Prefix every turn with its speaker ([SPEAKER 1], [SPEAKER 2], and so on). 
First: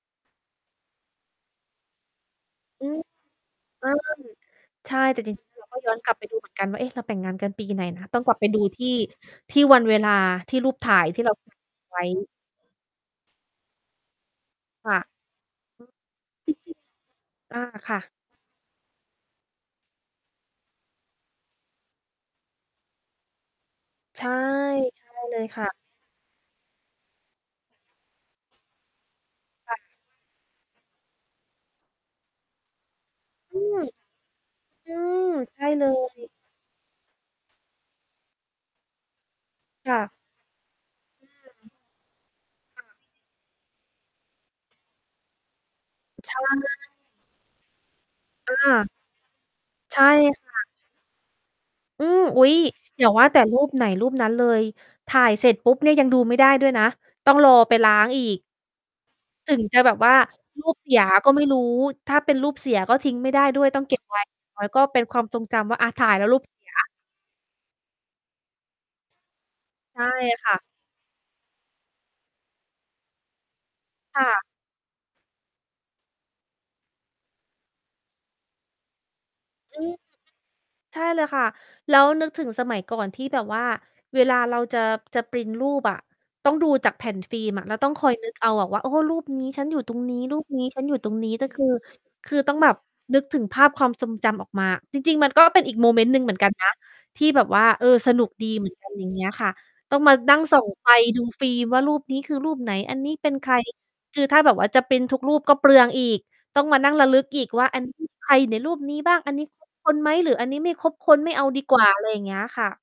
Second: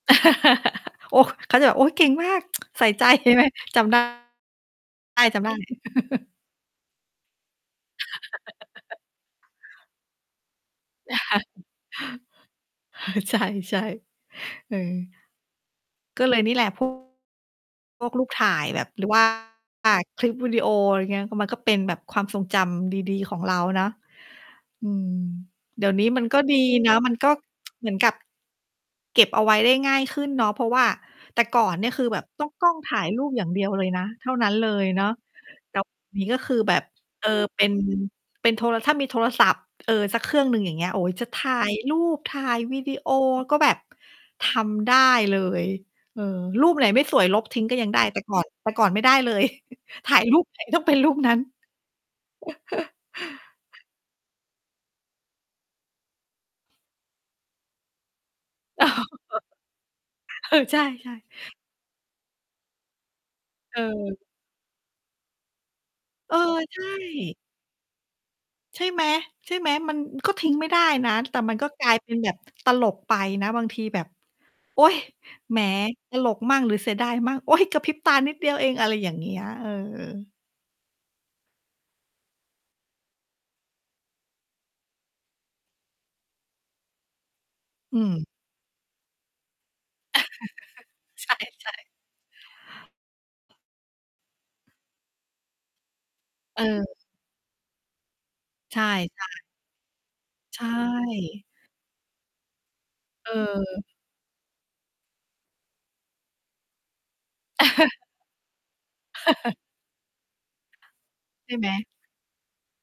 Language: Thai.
[SPEAKER 1] โอ้! เขาจะแบบ โอ้! เก่งมาก ใ
[SPEAKER 2] อ
[SPEAKER 1] ส
[SPEAKER 2] ื
[SPEAKER 1] ่
[SPEAKER 2] ม
[SPEAKER 1] ใจ ใช่ไหม จ
[SPEAKER 2] ใช่
[SPEAKER 1] ำ ได้
[SPEAKER 2] ใช่แต่จริง
[SPEAKER 1] จ
[SPEAKER 2] จ
[SPEAKER 1] ำ
[SPEAKER 2] ร
[SPEAKER 1] ไ
[SPEAKER 2] ิง
[SPEAKER 1] ด้
[SPEAKER 2] เรา ก็ย้อนกลับไปดูเหมือนกัน ว่า เอ๊ะ เราแต่งงานกันปีไหนนะ? ต้องกลับไปดูที่ ที่วันเวลาที่รูปถ่าย ที่เราถ่ายเก็บไว้
[SPEAKER 1] เออ ใช่ ๆ เออ
[SPEAKER 2] ค่ะ [unintelligible]
[SPEAKER 1] ก็เลยนี่แหละ พว
[SPEAKER 2] อา ค่ะ
[SPEAKER 1] ก รูปถ่ายแบบหรือ ว่า คลิปวิดีโอ อะไรอย่างเงี้ย ก็ มันก็เป็นแบบความทรงจำดี ๆ ของเราเนาะ
[SPEAKER 2] ใช่
[SPEAKER 1] อื
[SPEAKER 2] ใช
[SPEAKER 1] ม
[SPEAKER 2] ่เลยค่ะ
[SPEAKER 1] เดี๋ยวนี้มันก็ดีนะ มันก็ เหมือนกับเก็บเอาไว้ได
[SPEAKER 2] ค
[SPEAKER 1] ้
[SPEAKER 2] ่ะ
[SPEAKER 1] ง่ายขึ้นเนาะ เพราะว่าแต่ก่อนเนี่ย คือแบบต้องกล้องถ่ายรูปอย่าง
[SPEAKER 2] อ
[SPEAKER 1] เ
[SPEAKER 2] ื
[SPEAKER 1] ดียว
[SPEAKER 2] ม
[SPEAKER 1] เลยนะ เท่านั้นเลย
[SPEAKER 2] อื
[SPEAKER 1] เนาะ
[SPEAKER 2] ม ใช่
[SPEAKER 1] แต่
[SPEAKER 2] เล
[SPEAKER 1] เดี๋ยว นี้
[SPEAKER 2] ย
[SPEAKER 1] ก็คือแบบ เออ เป็น เป็นโทร ถ้ามีโทรศัพท์ เอ
[SPEAKER 2] ค
[SPEAKER 1] ่
[SPEAKER 2] ่
[SPEAKER 1] อ
[SPEAKER 2] ะ
[SPEAKER 1] สักเครื่องหนึ่ง อย่างเงี้ย โอ๊ย จะถ่า
[SPEAKER 2] อื
[SPEAKER 1] ย
[SPEAKER 2] ม
[SPEAKER 1] รูป ถ่ายวี
[SPEAKER 2] ค่
[SPEAKER 1] ดี
[SPEAKER 2] ะ
[SPEAKER 1] โอก็แบบทำได้เลย เออ
[SPEAKER 2] ใช
[SPEAKER 1] รูปไ
[SPEAKER 2] ่
[SPEAKER 1] หนไม่สวยลบทิ้ง ก็ยังได้ แต่ก่อน
[SPEAKER 2] อ
[SPEAKER 1] แต่ก่อ
[SPEAKER 2] า
[SPEAKER 1] นไม่ได้เลย
[SPEAKER 2] ใช่
[SPEAKER 1] ถ่ายรู
[SPEAKER 2] ค
[SPEAKER 1] ป ไห
[SPEAKER 2] ่
[SPEAKER 1] น
[SPEAKER 2] ะ
[SPEAKER 1] ต้องเป็นรูปนั้น
[SPEAKER 2] อืม อุ๊ย! อย่าว่าแต่รูปไหนรูปนั้นเลย ถ่ายเสร็จปุ๊บเนี่ย ยังดูไม่ได้ด้วยนะ ต้องรอไปล้างอีก ถึงจะแบบว่า
[SPEAKER 1] เอ
[SPEAKER 2] ร
[SPEAKER 1] อ
[SPEAKER 2] ู
[SPEAKER 1] ใ
[SPEAKER 2] ป
[SPEAKER 1] ช
[SPEAKER 2] เสีย
[SPEAKER 1] ่
[SPEAKER 2] ก็ไม่
[SPEAKER 1] ๆ
[SPEAKER 2] รู้ ถ้าเป็นรูปเสียก็ทิ้งไม่ได้ด้วย ต
[SPEAKER 1] เ
[SPEAKER 2] ้องเก็บ
[SPEAKER 1] ออ
[SPEAKER 2] ไว้ ไว้ ก็เป็นความทรงจำว่า อะ ถ่ายแล้ว
[SPEAKER 1] เอ
[SPEAKER 2] รู
[SPEAKER 1] อ
[SPEAKER 2] ปเสีย
[SPEAKER 1] ใช่ ใช่ไหม ใช่ไหม มั
[SPEAKER 2] ใ
[SPEAKER 1] น
[SPEAKER 2] ช่
[SPEAKER 1] ก็ท
[SPEAKER 2] ค
[SPEAKER 1] ิ้
[SPEAKER 2] ่
[SPEAKER 1] ง
[SPEAKER 2] ะ
[SPEAKER 1] ไม่ได้นะ แต่มันก็กลายเป็นแบบตลกไปนะ บางทีแบบ
[SPEAKER 2] ค่ะ
[SPEAKER 1] โอ๊ย! แหม ตลกมั่งหรือเสียดายมั่ง โอ๊ย! กระพริบตานิดเดียวเอง อะไรอย่างเงี้ย เออ
[SPEAKER 2] อืม ใช่เลยค่ะ แล้วนึกถึงสมัยก่อนที่แบบว่าเวลาเราจะ จะพรินต์รูปอะต้องดูจากแผ่นฟิล์มอะ แล้วต้อง
[SPEAKER 1] อื
[SPEAKER 2] คอย
[SPEAKER 1] ม
[SPEAKER 2] นึก เอาอะว่า โอ้ รูปนี้ฉันอยู่ตรงนี้ รูปนี้ฉันอยู่ตรง
[SPEAKER 1] ใ
[SPEAKER 2] นี้ก็ คือ
[SPEAKER 1] ช่ ๆ
[SPEAKER 2] คือต้องแบบนึกถึงภาพความทรงจำออกมาอะ จริง ๆ มันก็เป็นอีกโมเมนต์หนึ่งเหมือนกัน
[SPEAKER 1] เ
[SPEAKER 2] นะ
[SPEAKER 1] ออ
[SPEAKER 2] ที่แบบว่า เออ สนุกดี เหมือน
[SPEAKER 1] ใช่
[SPEAKER 2] กัน อย่างเ
[SPEAKER 1] ใ
[SPEAKER 2] ง
[SPEAKER 1] ช
[SPEAKER 2] ี้ยค
[SPEAKER 1] ่
[SPEAKER 2] ่ะ ต้องมานั่งส
[SPEAKER 1] ใ
[SPEAKER 2] ่
[SPEAKER 1] ช
[SPEAKER 2] องไฟดูฟ
[SPEAKER 1] ่
[SPEAKER 2] ิล์มว่ารูปนี้ คือรูปไหน? อันนี้เป็นใคร?
[SPEAKER 1] เออ
[SPEAKER 2] คือถ้าแบบว่าจะพรินต์ทุกรูปก็เปลืองอีก ต้องมานั่งระลึกอีกว่า อันนี้ ใครอยู่ในรูปนี้บ้าง? อันนี้ ครบคน ไหม? หรืออันนี้ไม่ครบคนไม่เอา
[SPEAKER 1] ใช่
[SPEAKER 2] ดี
[SPEAKER 1] ไห
[SPEAKER 2] กว
[SPEAKER 1] ม
[SPEAKER 2] ่า อะไรอย่างเงี้ยค่ะ